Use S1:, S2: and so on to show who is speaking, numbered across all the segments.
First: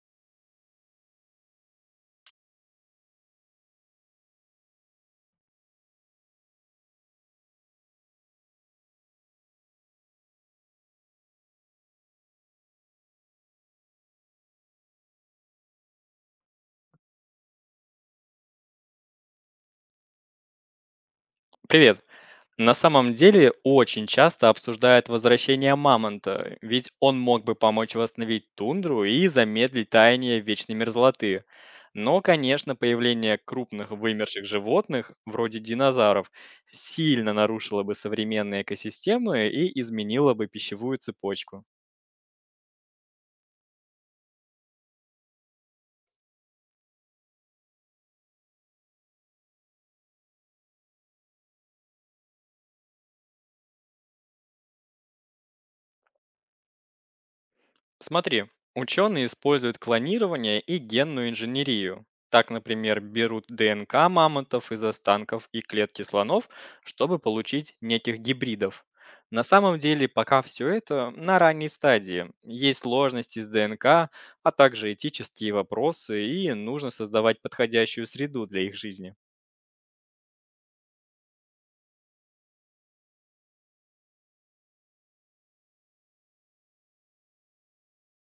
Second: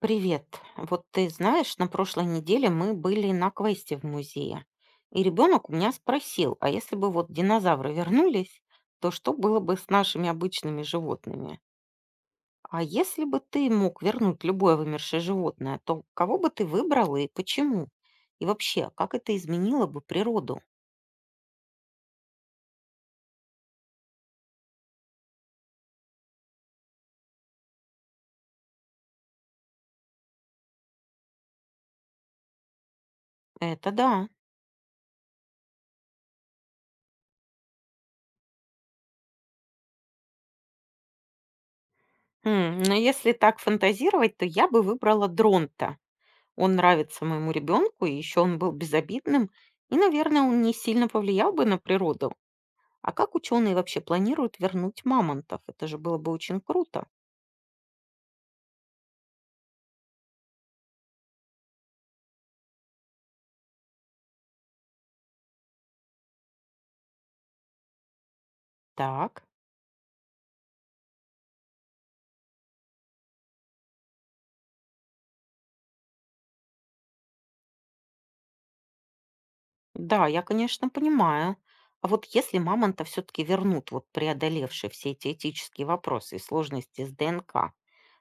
S1: Привет. Вот ты знаешь, на прошлой неделе мы были на квесте в музее. И ребенок у меня спросил, а если бы вот динозавры вернулись, то что было бы с нашими обычными животными? А если бы ты мог вернуть любое вымершее животное, то кого бы ты выбрал и почему? И вообще, как это изменило бы природу?
S2: Привет. На самом деле очень часто обсуждают возвращение мамонта, ведь он мог бы помочь восстановить тундру и замедлить таяние вечной мерзлоты. Но, конечно, появление крупных
S1: Это да.
S2: вымерших животных, вроде динозавров, сильно нарушило бы современные экосистемы и изменило бы пищевую цепочку.
S1: Но если так фантазировать, то я бы выбрала дронта. Он нравится моему ребенку, и еще он был безобидным, и, наверное, он не сильно повлиял бы на природу. А как ученые вообще планируют вернуть мамонтов? Это же было бы очень круто.
S2: Смотри, ученые используют клонирование и генную инженерию. Так, например, берут ДНК мамонтов из останков и клетки слонов, чтобы получить неких гибридов.
S1: Так,
S2: На самом деле, пока все это на ранней стадии. Есть сложности с ДНК, а также этические вопросы, и нужно создавать подходящую среду для их жизни.
S1: да, я, конечно, понимаю. А вот если мамонта все-таки вернут, вот преодолевший все эти этические вопросы и сложности с ДНК,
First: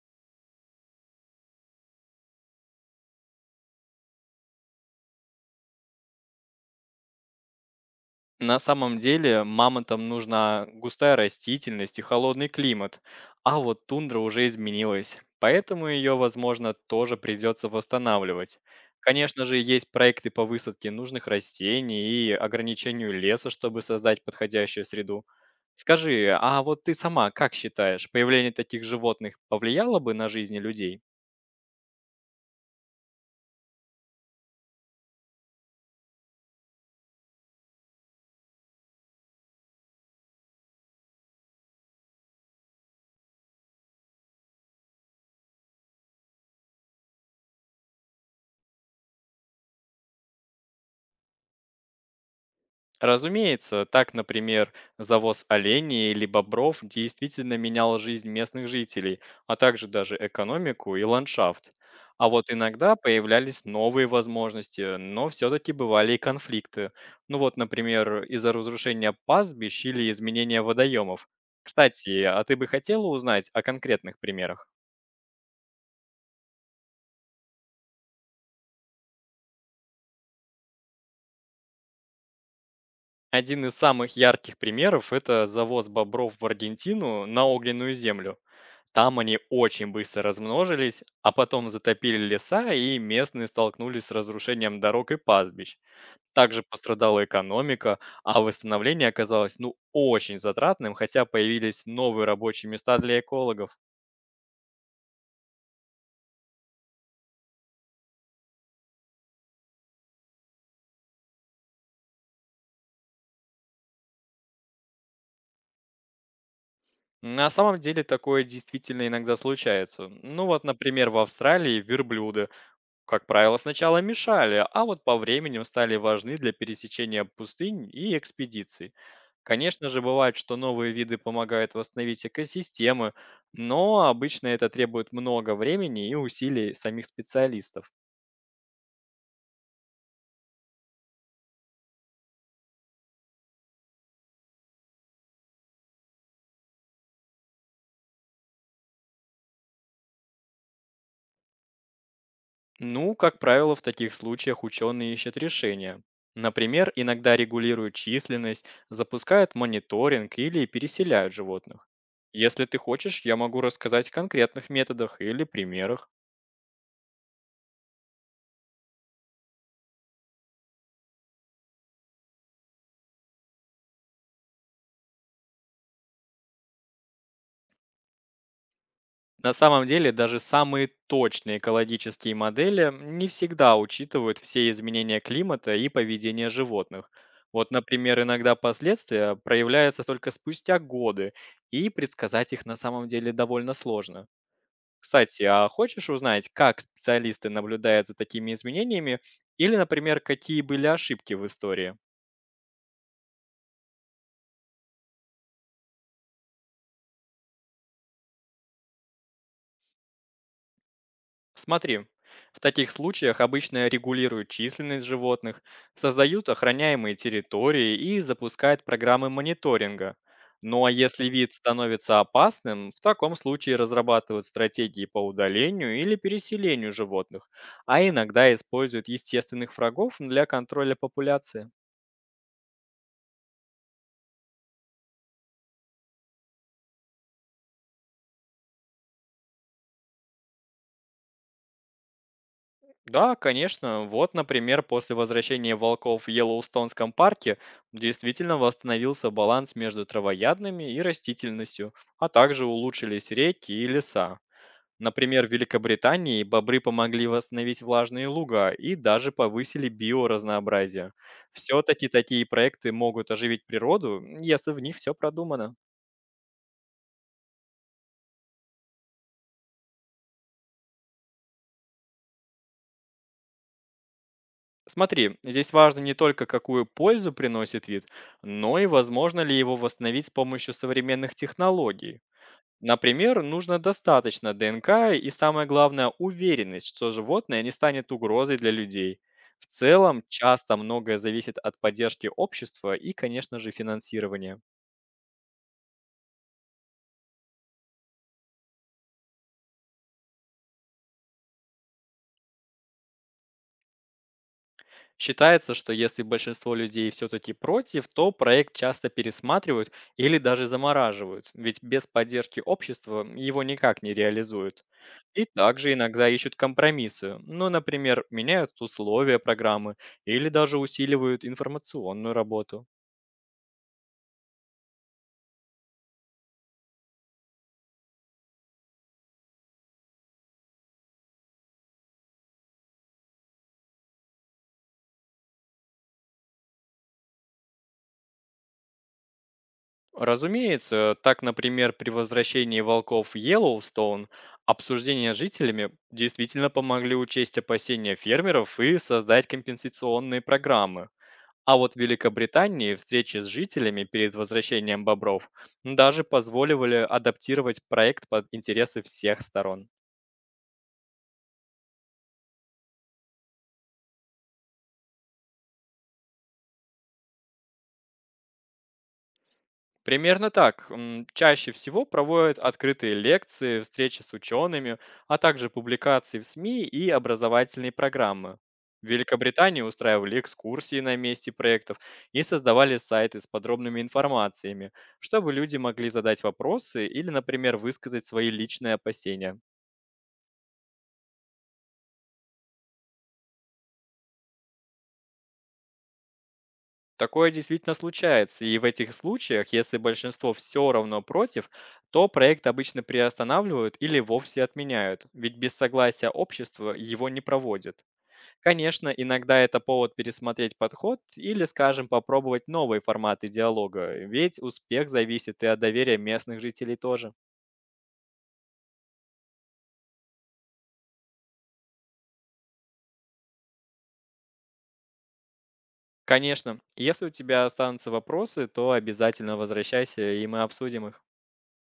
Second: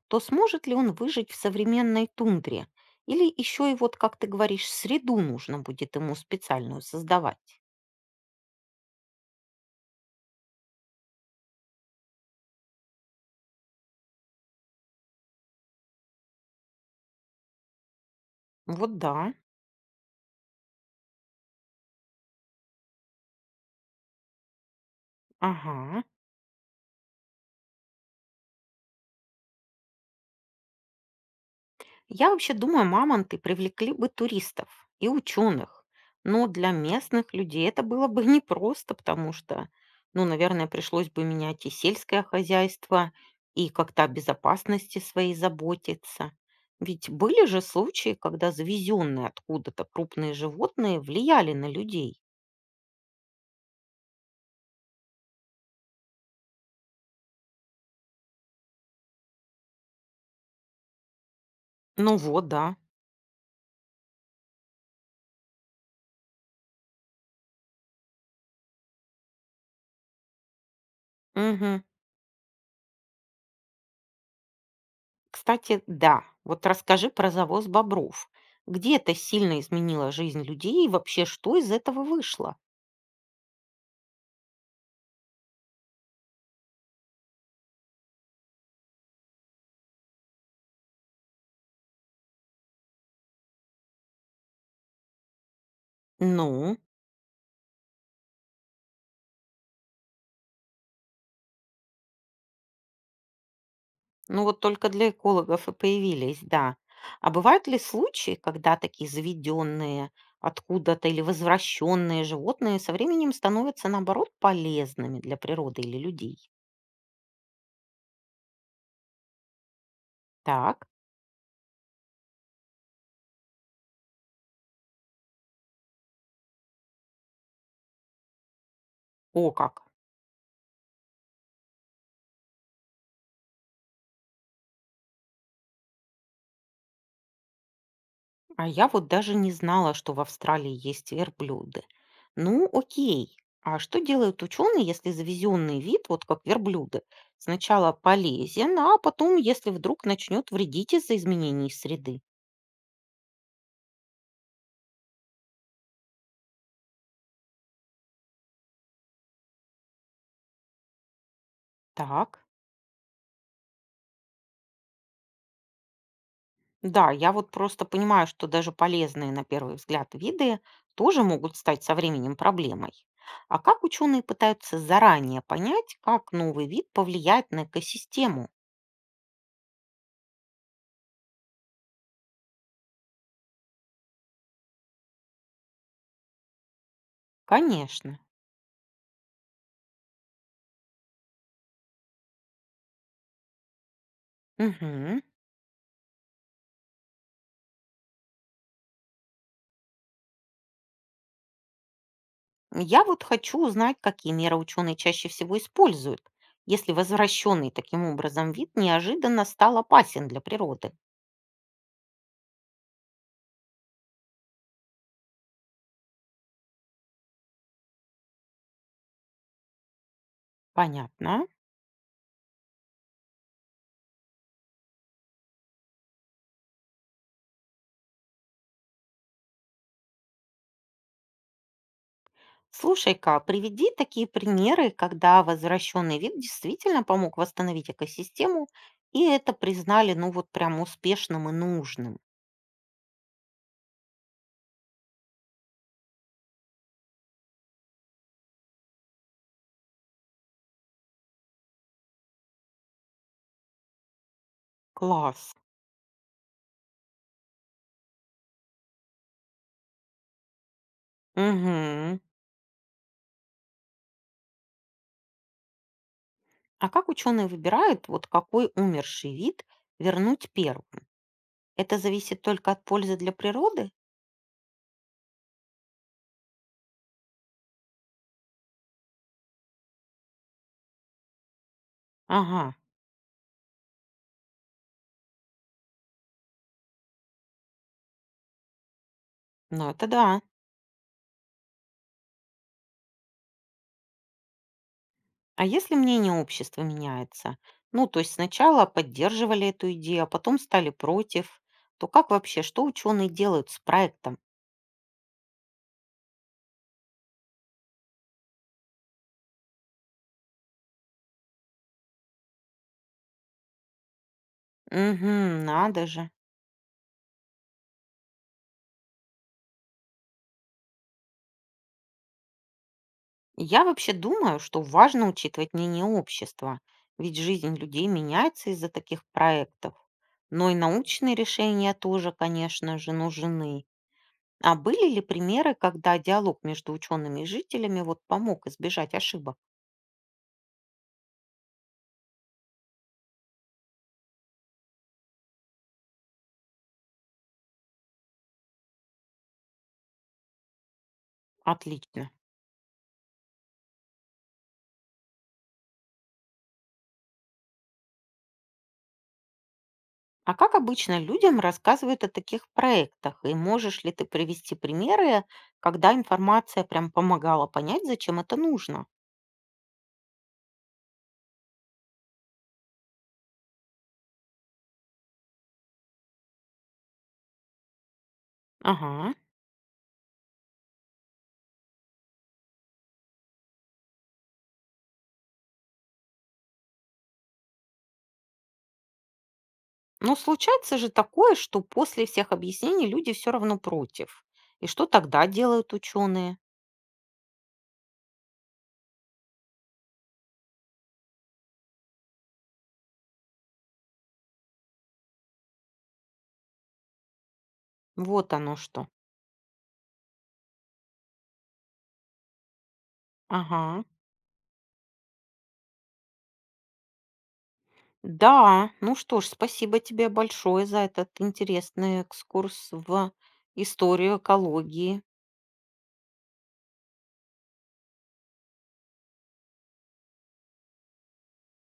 S1: то сможет ли он выжить в современной тундре? Или еще и вот, как ты говоришь, среду нужно будет ему специальную создавать?
S2: На самом деле мамонтам нужна густая растительность и холодный климат, а вот тундра уже изменилась, поэтому ее, возможно, тоже придется восстанавливать.
S1: Вот да,
S2: Конечно же, есть проекты по высадке нужных растений и ограничению леса, чтобы создать подходящую среду.
S1: ага.
S2: Скажи, а вот ты сама как считаешь, появление таких животных повлияло бы на жизни людей?
S1: Я вообще думаю, мамонты привлекли бы туристов и ученых, но для местных людей это было бы непросто, потому что, ну, наверное, пришлось бы менять и сельское хозяйство, и как-то о безопасности своей заботиться. Ведь были же случаи, когда завезенные откуда-то крупные животные влияли на людей.
S2: Разумеется, так, например, завоз оленей или бобров действительно менял жизнь местных жителей, а также даже экономику и ландшафт.
S1: Ну
S2: А
S1: вот,
S2: вот
S1: да.
S2: иногда появлялись новые возможности, но все-таки бывали и конфликты. Ну вот, например, из-за разрушения пастбищ или изменения водоемов.
S1: Мгм.
S2: Кстати, а ты бы хотела узнать о конкретных примерах?
S1: Кстати, да, вот расскажи про завоз бобров. Где это сильно изменило жизнь людей и вообще что из этого вышло?
S2: Один из самых ярких примеров– это завоз бобров в Аргентину на огненную землю. Там они очень быстро размножились, а потом затопили леса, и местные столкнулись с разрушением дорог и пастбищ. Также
S1: Ну,
S2: пострадала экономика, а восстановление оказалось ну очень затратным, хотя появились новые рабочие места для экологов.
S1: ну вот только для экологов и появились, да. А бывают ли случаи, когда такие заведенные откуда-то или возвращенные животные со временем становятся, наоборот, полезными для природы или людей?
S2: На самом деле такое действительно иногда случается. Ну вот,
S1: Так,
S2: например, в Австралии верблюды как правило, сначала мешали, а вот по временем стали важны для пересечения пустынь и экспедиций.
S1: о как.
S2: Конечно же, бывает, что новые виды помогают восстановить экосистемы, но обычно это требует много времени и усилий самих специалистов.
S1: А я вот даже не знала, что в Австралии есть верблюды. Ну, окей. А что делают ученые, если завезенный вид, вот как верблюды, сначала полезен, а потом, если вдруг начнет вредить из-за изменений среды?
S2: Ну, как правило, в таких случаях ученые ищут решения. Например, иногда регулируют численность, запускают мониторинг или переселяют животных.
S1: Так.
S2: Если ты хочешь, я могу рассказать о конкретных методах или примерах.
S1: Да, я вот просто понимаю, что даже полезные на первый взгляд виды тоже могут стать со временем проблемой. А как ученые пытаются заранее понять, как новый вид повлияет на экосистему?
S2: На самом деле, даже самые точные экологические модели не всегда учитывают все изменения климата и поведения животных. Вот,
S1: Конечно.
S2: например, иногда последствия проявляются только спустя годы, и предсказать их на самом деле довольно сложно.
S1: Мгм.
S2: Кстати, а хочешь узнать, как специалисты наблюдают за такими изменениями, или, например, какие были ошибки в истории?
S1: Я вот хочу узнать, какие меры ученые чаще всего используют, если возвращенный таким образом вид неожиданно стал опасен для природы.
S2: Смотри, в таких случаях обычно регулируют численность животных, создают охраняемые территории и запускают программы мониторинга. Ну а если
S1: Понятно.
S2: вид становится опасным, в таком случае разрабатывают стратегии по удалению или переселению животных, а иногда используют естественных врагов для контроля популяции.
S1: Слушай-ка, приведи такие примеры, когда возвращенный вид действительно помог восстановить экосистему, и это признали, ну вот прям успешным и нужным.
S2: Да, конечно. Вот, например, после возвращения волков в Йеллоустонском парке действительно восстановился баланс между травоядными и растительностью, а также улучшились реки и леса. Например, в
S1: Класс.
S2: Великобритании бобры помогли восстановить влажные луга и даже повысили биоразнообразие. Все-таки
S1: Мгм.
S2: такие проекты могут оживить природу, если в них все продумано.
S1: А как ученые выбирают, вот какой умерший вид вернуть первым? Это зависит только от пользы для природы?
S2: Смотри, здесь важно не только какую пользу приносит вид, но и возможно ли его восстановить с помощью современных технологий.
S1: Ага,
S2: Например, нужно достаточно ДНК и, самое главное, уверенность, что животное не станет угрозой для людей. В
S1: ну это
S2: целом,
S1: да.
S2: часто многое зависит от поддержки общества и, конечно же, финансирования.
S1: А если мнение общества меняется? Ну, то есть сначала поддерживали эту идею, а потом стали против, то как вообще, что ученые делают с проектом?
S2: Считается, что если большинство людей все-таки против, то проект часто пересматривают или даже замораживают, ведь без поддержки общества его никак не реализуют. И
S1: Мгм.
S2: также
S1: Надо
S2: иногда
S1: же.
S2: ищут компромиссы, ну, например, меняют условия программы или даже усиливают информационную работу.
S1: Я вообще думаю, что важно учитывать мнение общества, ведь жизнь людей меняется из-за таких проектов. Но и научные решения тоже, конечно же, нужны. А были ли примеры, когда диалог между учеными и жителями вот помог избежать ошибок?
S2: Разумеется, так, например, при возвращении волков в Йеллоустоун обсуждения с жителями действительно помогли учесть опасения фермеров и создать компенсационные программы. А вот в
S1: Отлично.
S2: Великобритании встречи с жителями перед возвращением бобров даже позволивали адаптировать проект под интересы всех сторон.
S1: А как обычно людям рассказывают о таких проектах? И можешь ли ты привести примеры, когда информация прям помогала понять, зачем это нужно?
S2: Примерно так. Чаще всего проводят открытые лекции, встречи с учеными, а также публикации в СМИ и образовательные программы. В
S1: Ага.
S2: Великобритании устраивали экскурсии на месте проектов и создавали сайты с подробными информациями, чтобы люди могли задать вопросы или, например, высказать свои личные опасения.
S1: Но случается же такое, что после всех объяснений люди все равно против. И что тогда делают ученые?
S2: Такое действительно случается, и в этих случаях, если большинство все равно против, то проект обычно приостанавливают или вовсе отменяют, ведь без согласия общества его не проводят.
S1: Вот оно что.
S2: Конечно, иногда это повод пересмотреть подход или, скажем, попробовать новые форматы
S1: Ага.
S2: диалога, ведь успех зависит и от доверия местных жителей тоже.
S1: Да, ну что ж, спасибо тебе большое за этот интересный экскурс в историю экологии.
S2: Конечно, если у тебя останутся вопросы, то обязательно возвращайся, и мы обсудим их.